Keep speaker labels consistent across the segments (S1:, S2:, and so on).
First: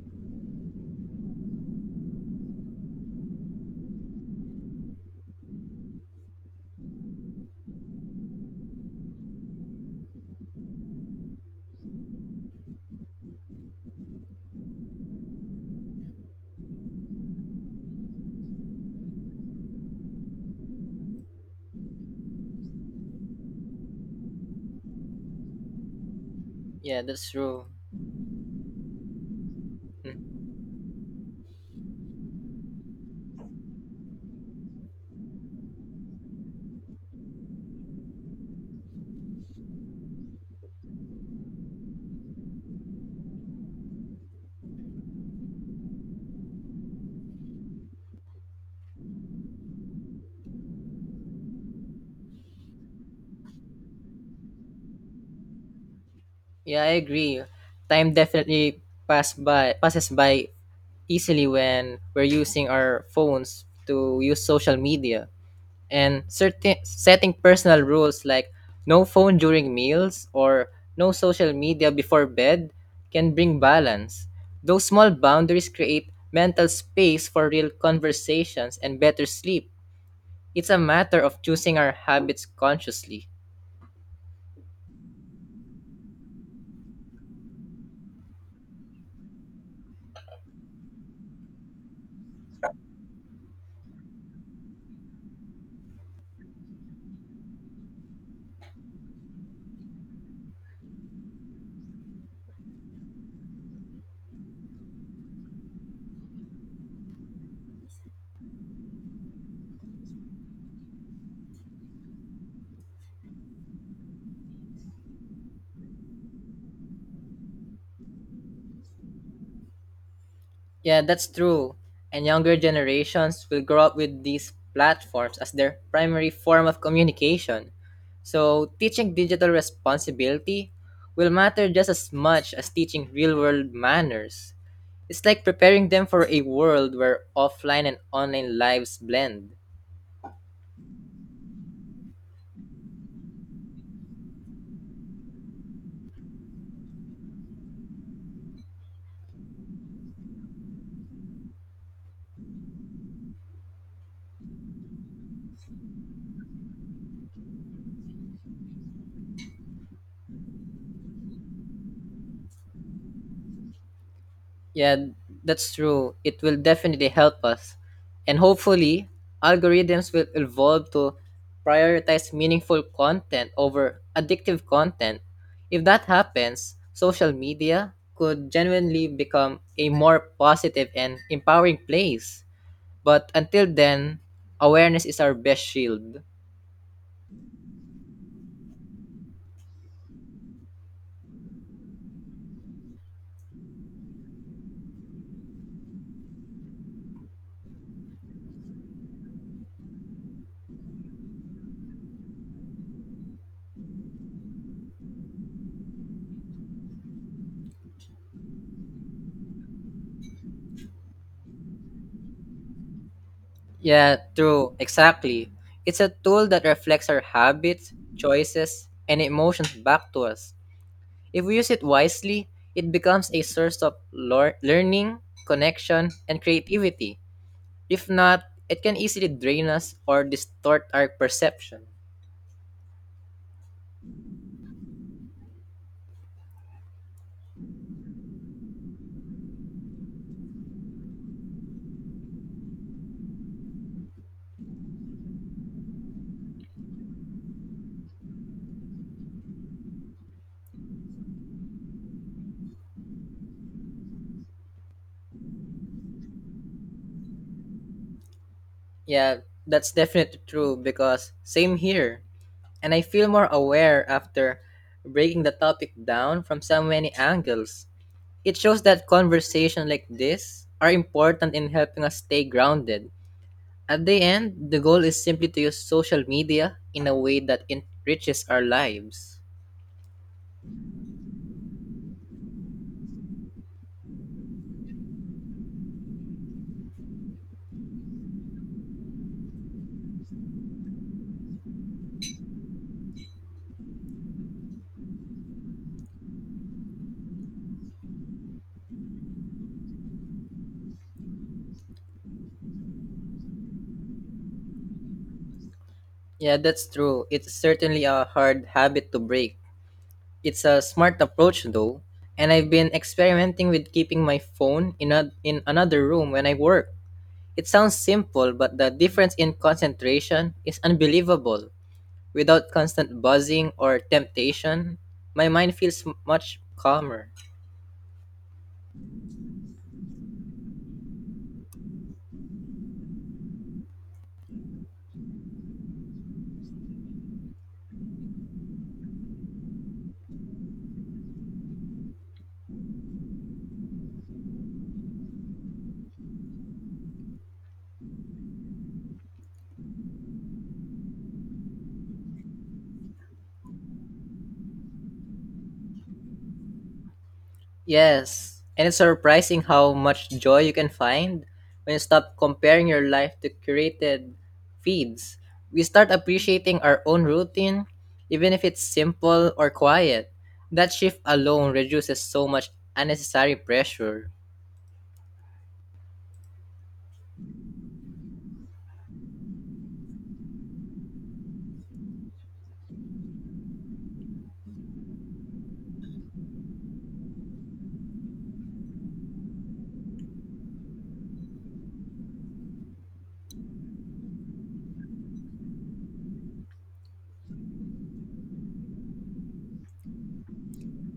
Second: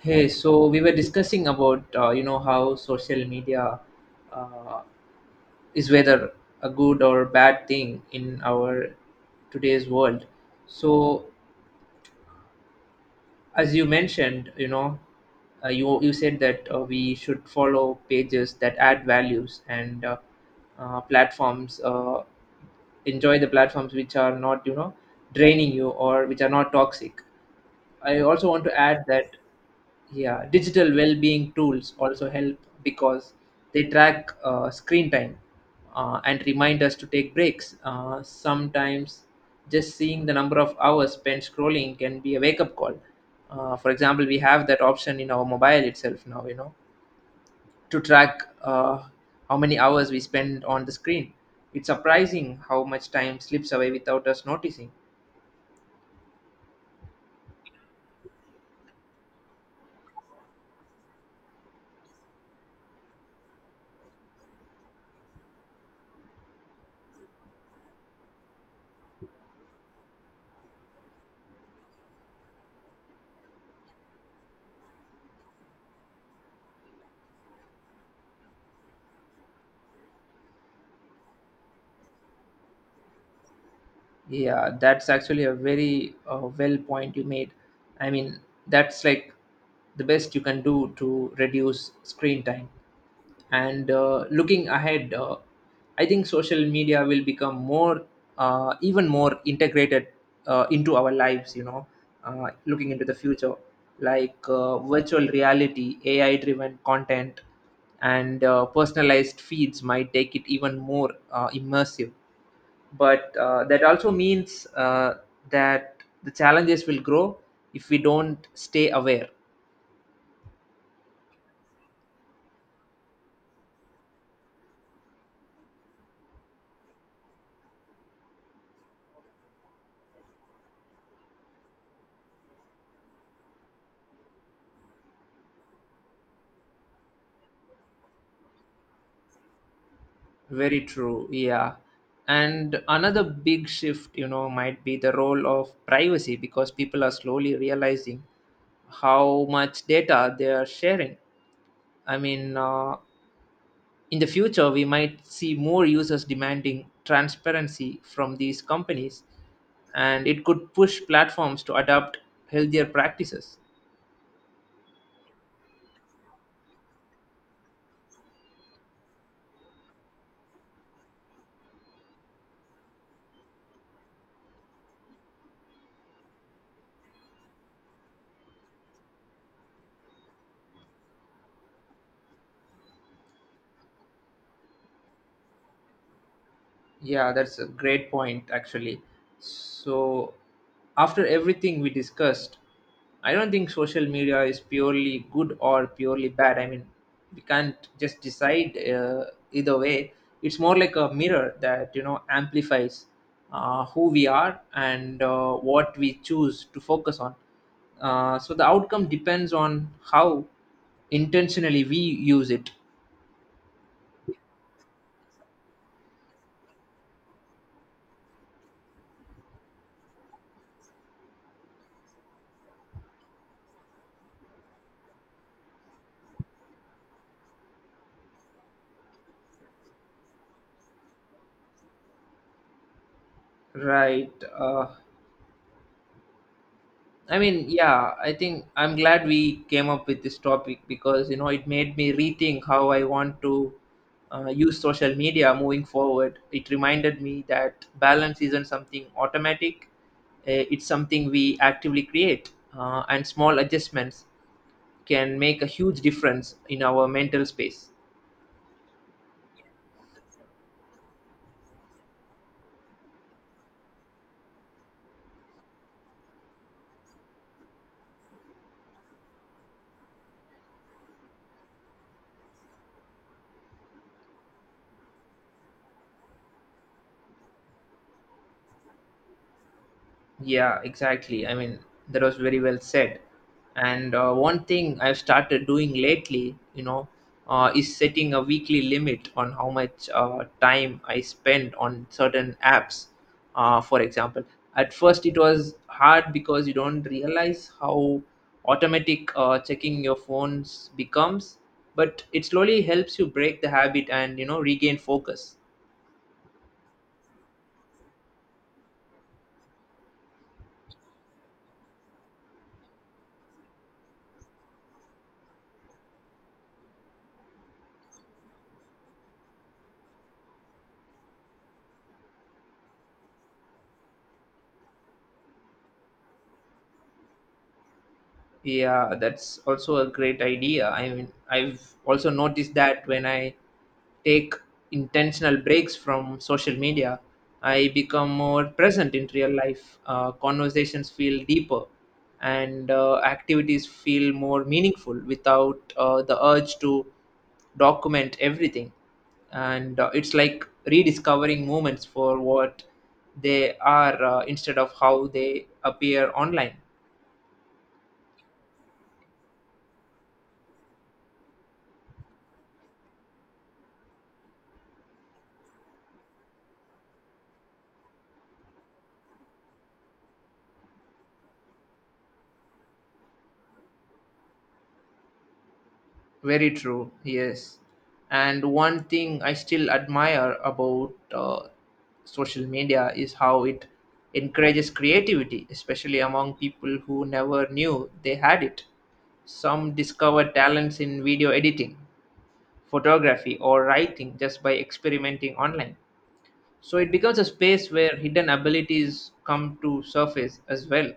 S1: Hey, so we were discussing about you know, how social media uh, is whether a good or bad thing in our today's world. So as you mentioned, you know, you said that we should follow pages that add values and platforms enjoy the platforms which are not, you know, draining you or which are not
S2: Yeah,
S1: toxic.
S2: that's true.
S1: I also want to add that,
S2: Mm.
S1: yeah, digital well-being tools also help because they track screen time, and remind us to take breaks. Sometimes just seeing the number of hours spent scrolling can be a wake-up call. For example, we have that option in our mobile itself now, you know, to track how many hours we spend on the screen. It's surprising how much time slips away without us noticing.
S2: Yeah, I agree. Time definitely passes by easily when we're using our phones to use social media. And certain setting personal rules like no phone during meals or no social media before bed can bring balance. Those small boundaries create mental space for real conversations and better sleep. It's a matter of choosing our habits consciously.
S1: Yeah, that's actually a very well point you made. I mean, that's like the best you can do to reduce screen time. And looking ahead, I think social media will become more, even more integrated into our lives, you know, looking into the future, like virtual reality, AI driven content, and personalized feeds might take it even more immersive, but that also means that the challenges will grow if we don't stay aware.
S2: Yeah, that's true. And younger generations will grow up with these platforms as their primary form of communication. So, teaching digital responsibility will matter just as much as teaching real world manners. It's like preparing them for a world where offline and online lives blend.
S1: Very true, yeah. And another big shift, you know, might be the role of privacy because people are slowly realizing how much data they are sharing. I mean, in the future we might see more users demanding transparency from these companies, and it could push platforms to adopt healthier practices.
S2: Yeah, that's true. It will definitely help us. And hopefully, algorithms will evolve to prioritize meaningful content over addictive content. If that happens, social media could genuinely become a more positive and empowering place. But until then, awareness is our best shield.
S1: Yeah, that's a great point, actually. So, after everything we discussed, I don't think social media is purely good or purely bad. I mean, we can't just decide, either way. It's more like a mirror that, you know, amplifies who we are and what we choose to focus on. So, the outcome depends on how intentionally we use it.
S2: Yeah, true. Exactly. It's a tool that reflects our habits, choices, and emotions back to us. If we use it wisely, it becomes a source of learning, connection, and creativity. If not, it can easily drain us or distort our perception.
S1: Right. I mean, yeah, I think I'm glad we came up with this topic because, you know, it made me rethink how I want to use social media moving forward. It reminded me that balance isn't something automatic, it's something we actively create, and small adjustments can make a huge difference in our mental space.
S2: Yeah, that's definitely true because same here. And I feel more aware after breaking the topic down from so many angles. It shows that conversation like this are important in helping us stay grounded. At the end, the goal is simply to use social media in a way that enriches our lives.
S1: Yeah, exactly. I mean, that was very well said. And one thing I've started doing lately, you know, is setting a weekly limit on how much time I spend on certain apps. For example, at first it was hard because you don't realize how automatic checking your phones becomes, but it slowly helps you break the habit and, you know, regain focus.
S2: Yeah, that's true. It's certainly a hard habit to break. It's a smart approach though, and I've been experimenting with keeping my phone in another room when I work. It sounds simple, but the difference in concentration is unbelievable. Without constant buzzing or temptation, my mind feels much calmer.
S1: Yeah, that's also a great idea. I mean, I've also noticed that when I take intentional breaks from social media, I become more present in real life. Conversations feel deeper, and activities feel more meaningful without the urge to document everything. And it's like rediscovering moments for what they are, instead of how they appear online.
S2: Yes, and it's surprising how much joy you can find when you stop comparing your life to curated feeds. We start appreciating our own routine, even if it's simple or quiet. That shift alone reduces so much unnecessary pressure.
S1: Very true, yes. And one thing I still admire about social media is how it encourages creativity, especially among people who never knew they had it. Some discover talents in video editing, photography, or writing just by experimenting online. So it becomes a space where hidden abilities come to surface as well.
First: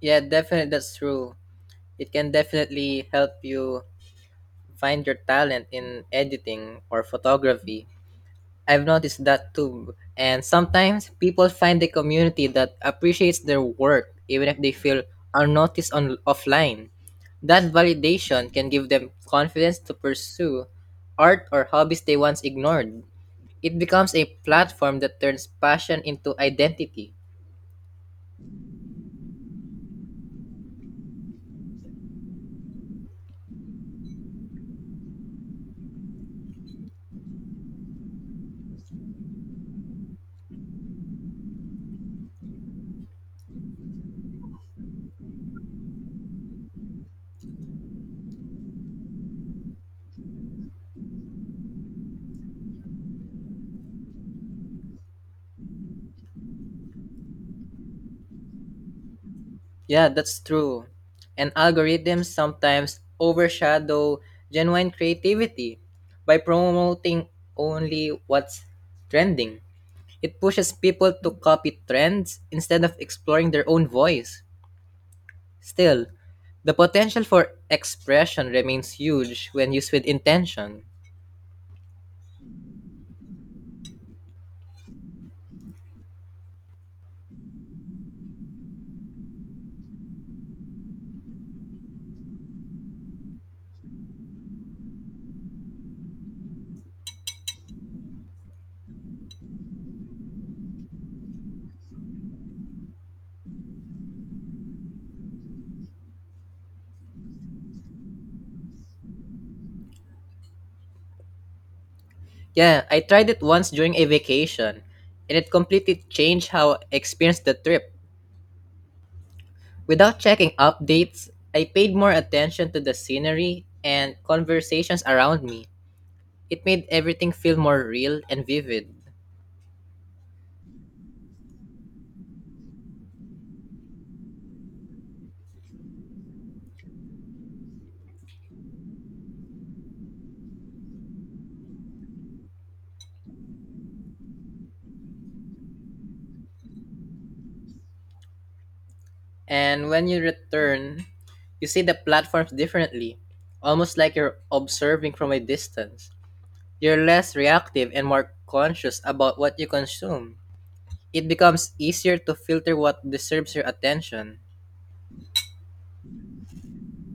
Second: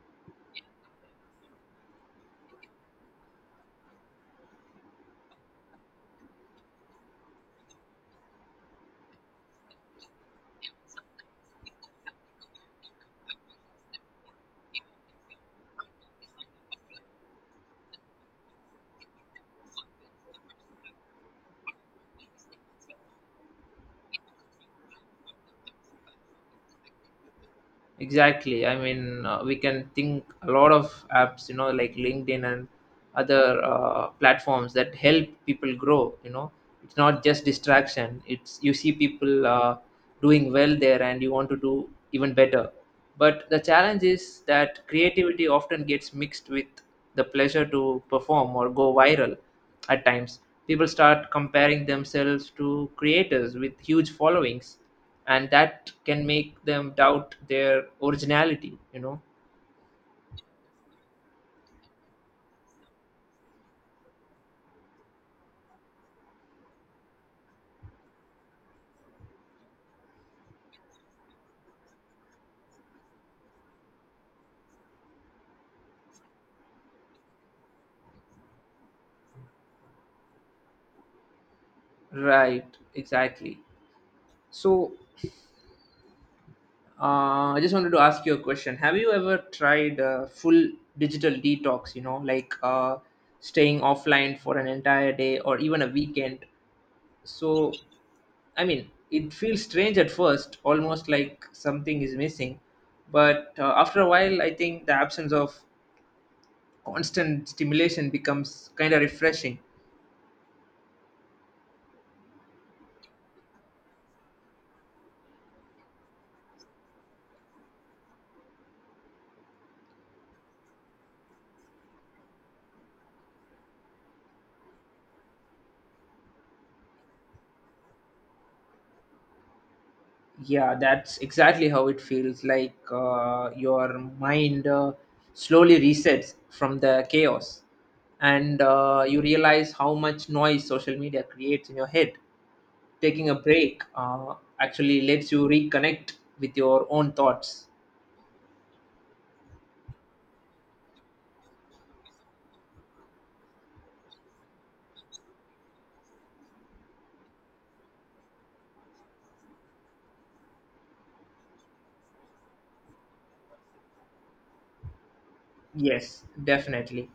S2: Yeah, definitely, that's true. It can definitely help you find your talent in editing or photography. I've noticed that too. And sometimes people find a community that appreciates their work even if they feel unnoticed on offline. That validation can give them confidence to pursue art or hobbies they once ignored. It becomes a platform that turns passion into identity.
S1: Exactly. I mean, we can think a lot of apps, you know, like LinkedIn and other platforms that help people grow. You know, it's not just distraction. It's you see people doing well there, and you want to do even better. But the challenge is that creativity often gets mixed with the pleasure to perform or go viral. At times, people start comparing themselves to creators with huge followings, and that can make them doubt their originality, you know.
S2: Yeah, that's true. And algorithms sometimes overshadow genuine creativity by promoting only what's trending. It pushes people to copy trends instead of exploring their own voice. Still, the potential for expression remains huge when used with intention.
S1: Right, exactly. So, I just wanted to ask you a question. Have you ever tried a full digital detox, you know, like staying offline for an entire day or even a weekend? So, I mean, it feels strange at first, almost like something is missing. But after a while, I think the absence of constant stimulation becomes kind of refreshing.
S2: Yeah, I tried it once during a vacation, and it completely changed how I experienced the trip. Without checking updates, I paid more attention to the scenery and conversations around me. It made everything feel more real and vivid.
S1: Yeah, that's exactly how it feels. Like your mind slowly resets from the chaos, and you realize how much noise social media creates in your head. Taking a break actually lets you reconnect with your own thoughts.
S2: And when you return, you see the platforms differently, almost like you're observing from a distance. You're less reactive and more conscious about what you consume. It becomes easier to filter what deserves your attention.
S1: Yes, definitely.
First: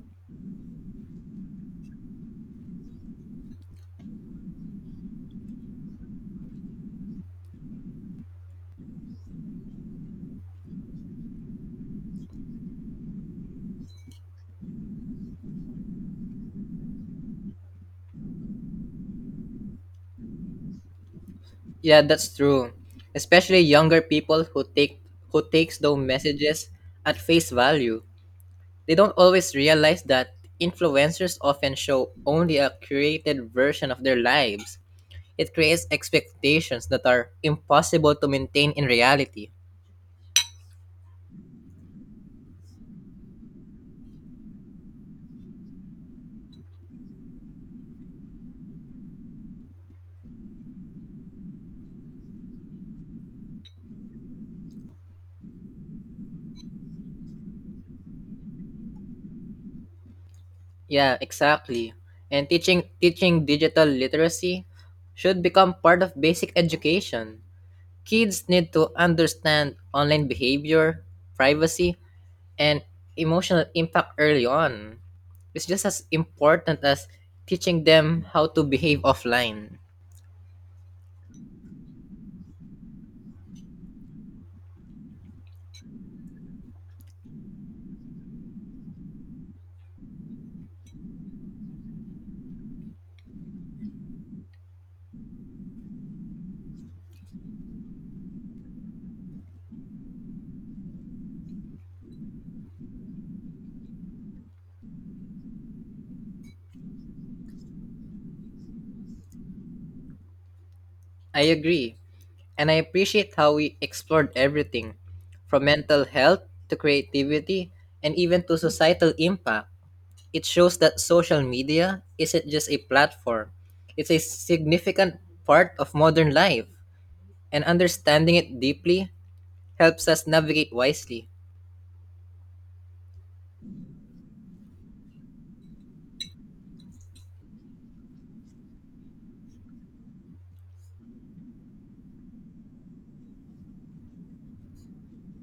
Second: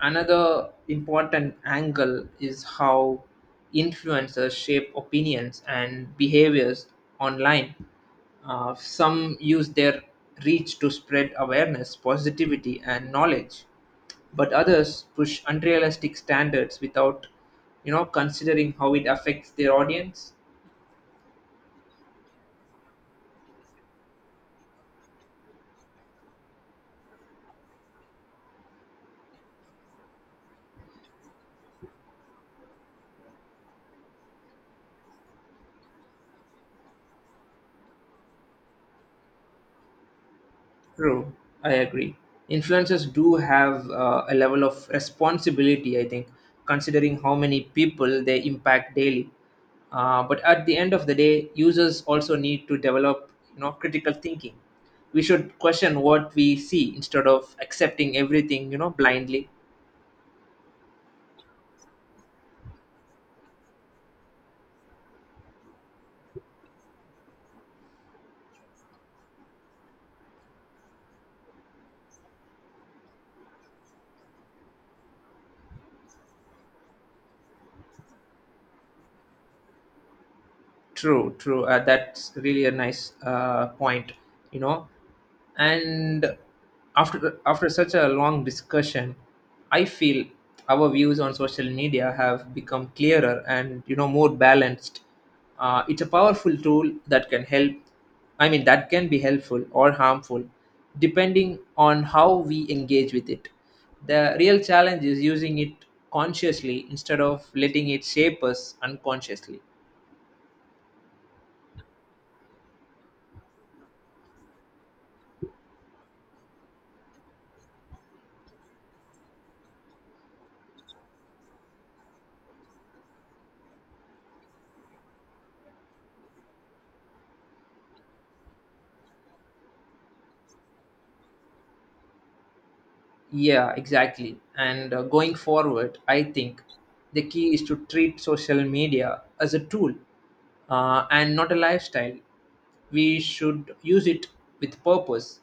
S1: Another important angle is how influencers shape opinions and behaviors online. Some use their reach to spread awareness, positivity, and knowledge, but others push unrealistic standards without, you know, considering how it affects their audience.
S2: Yeah, that's true. Especially younger people who takes those messages at face value. They don't always realize that influencers often show only a curated version of their lives. It creates expectations that are impossible to maintain in reality.
S1: True, I agree. Influencers do have a level of responsibility, I think, considering how many people they impact daily. But at the end of the day, users also need to develop, you know, critical thinking. We should question what we see instead of accepting everything, you know, blindly.
S2: Yeah, exactly. And teaching digital literacy should become part of basic education. Kids need to understand online behavior, privacy, and emotional impact early on. It's just as important as teaching them how to behave offline.
S1: True, true. That's really a nice point, you know. And after such a long discussion, I feel our views on social media have become clearer and, you know, more balanced. It's a powerful tool that can help. I mean, that can be helpful or harmful, depending on how we engage with it. The real challenge is using it consciously instead of letting it shape us unconsciously.
S2: I agree. And I appreciate how we explored everything from mental health to creativity and even to societal impact. It shows that social media isn't just a platform, it's a significant part of modern life. And understanding it deeply helps us navigate wisely.
S1: Yeah, exactly. And going forward, I think the key is to treat social media as a tool, and not a lifestyle. We should use it with purpose,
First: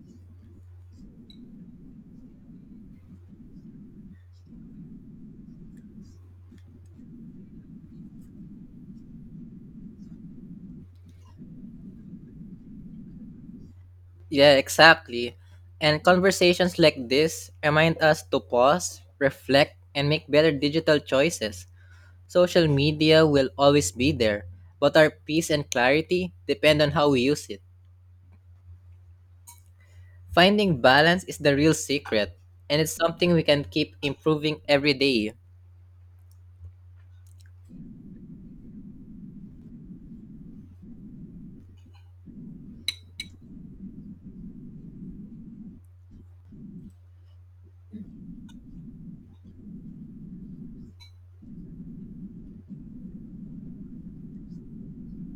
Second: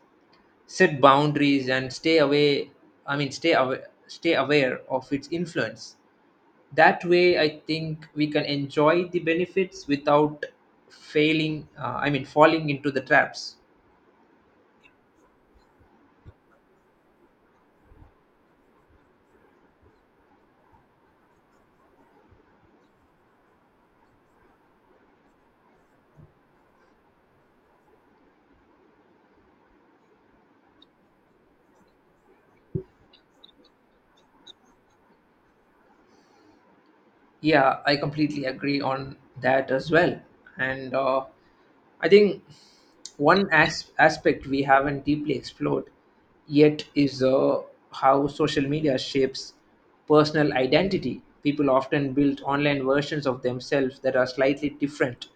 S1: set boundaries, and stay away. I mean, stay aware of its influence. That way, I think we can enjoy the benefits without failing. I mean, falling into the traps.
S2: Yeah, exactly. And conversations like this remind us to pause, reflect, and make better digital choices. Social media will always be there, but our peace and clarity depend on how we use it. Finding balance is the real secret, and it's something we can keep improving every day.
S1: Yeah, I completely agree on that as well. And I think one aspect we haven't deeply explored yet is, how social media shapes personal identity. People often build online versions of themselves that are slightly different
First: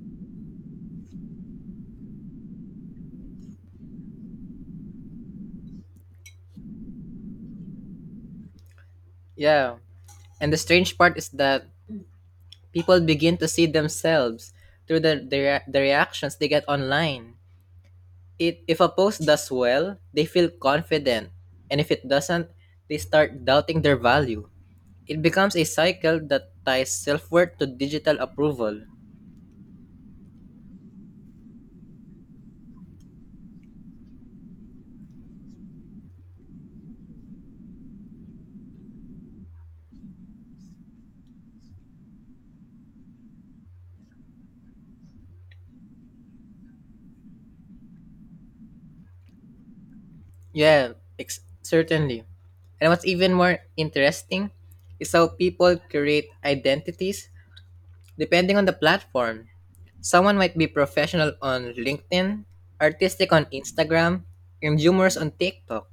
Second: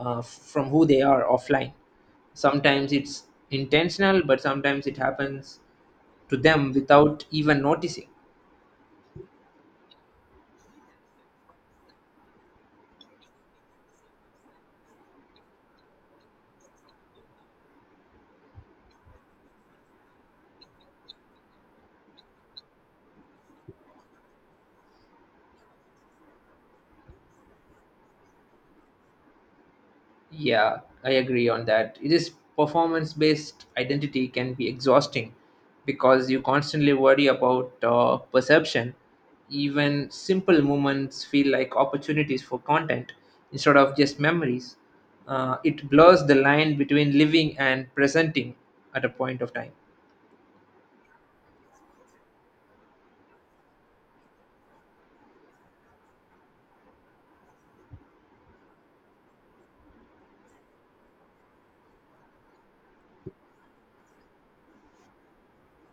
S1: from who they are offline. Sometimes it's intentional, but sometimes it happens to them without even noticing.
S2: Yeah. And the strange part is that people begin to see themselves through the reactions they get online. If a post does well, they feel confident, and if it doesn't, they start doubting their value. It becomes a cycle that ties self worth to digital approval.
S1: Yeah, I agree on that. It is. Performance based identity can be exhausting because you constantly worry about perception. Even simple moments feel like opportunities for content instead of just memories. It blurs the line between living and presenting at a point of time.
S2: Yeah, certainly. And what's even more interesting is how people create identities depending on the platform. Someone might be professional on LinkedIn, artistic on Instagram, and humorous on TikTok.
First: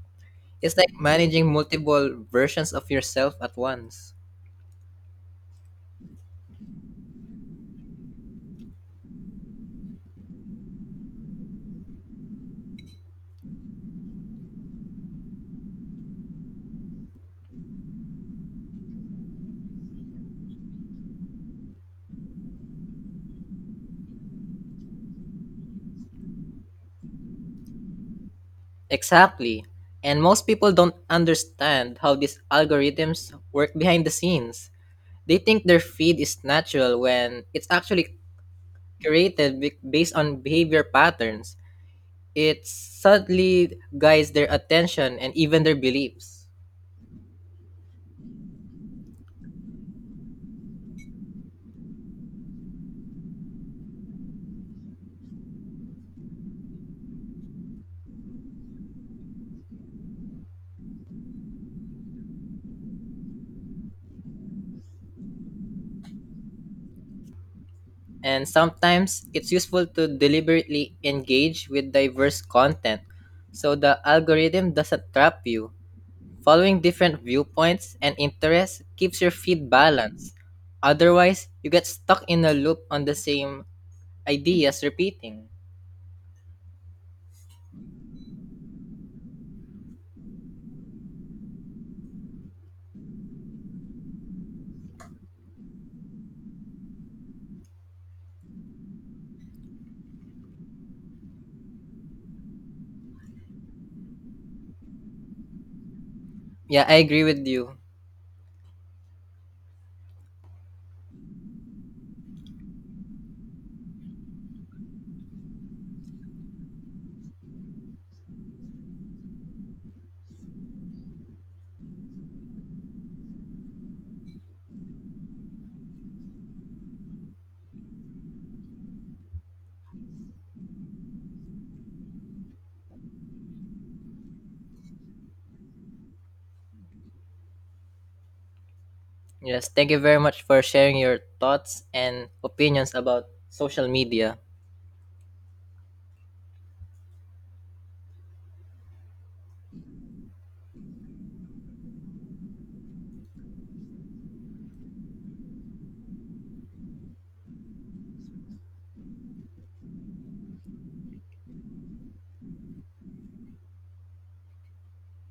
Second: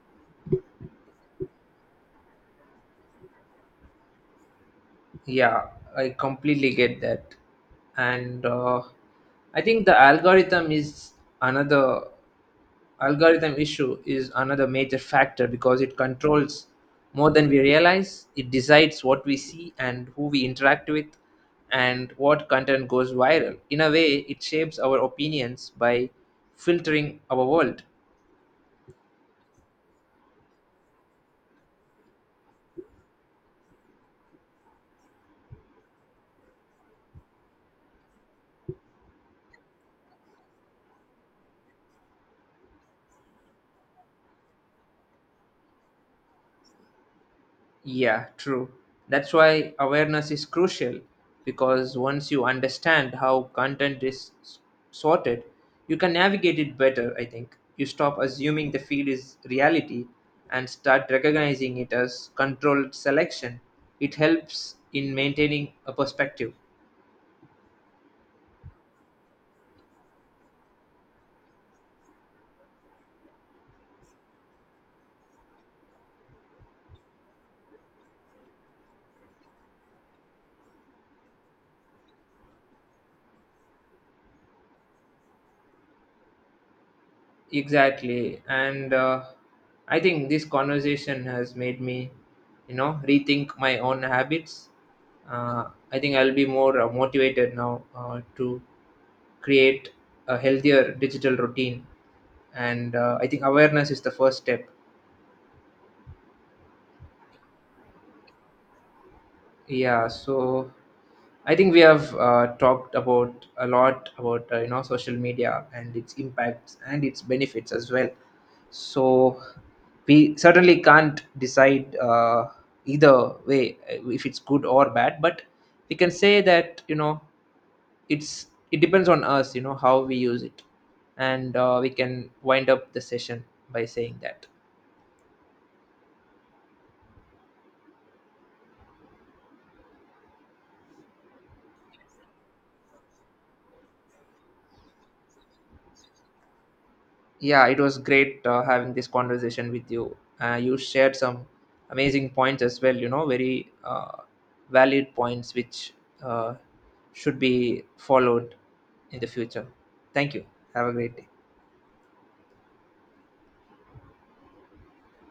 S2: It's like managing multiple versions of yourself at once.
S1: Yeah, I completely get that. And I think the algorithm is another Algorithm issue is another major factor because it controls more than we realize. It decides what we see and who we interact with and what content goes viral. In a way, it shapes our opinions by filtering our world.
S2: Exactly. And most people don't understand how these algorithms work behind the scenes. They think their feed is natural when it's actually based on behavior patterns. It subtly guides their attention and even their beliefs.
S1: Yeah, true. That's why awareness is crucial because once you understand how content is sorted, you can navigate it better, I think. You stop assuming the field is reality and start recognizing it as controlled selection. It helps in maintaining a perspective.
S2: And sometimes it's useful to deliberately engage with diverse content so the algorithm doesn't trap you. Following different viewpoints and interests keeps your feed balanced. Otherwise, you get stuck in a loop on the same ideas repeating.
S1: Exactly. And I think this conversation has made me, you know, rethink my own habits. Uh, I think I'll be more motivated now to create a healthier digital routine. And I think awareness is the first step.
S2: Yeah, I agree with you.
S1: Yeah, so I think we have talked about a lot about you know, social media and its impacts and its benefits as well. So we certainly can't decide, either way, if it's good or bad, but we can say that, you know, it depends on us, you know, how we use it, and we can wind up the session by saying that.
S2: Yes, thank you very much for sharing your thoughts and opinions about social media.
S1: Yeah, it was great having this conversation with you. You shared some amazing points as well, you know, very valid points which uh, should be followed in the future. Thank you. Have a great day.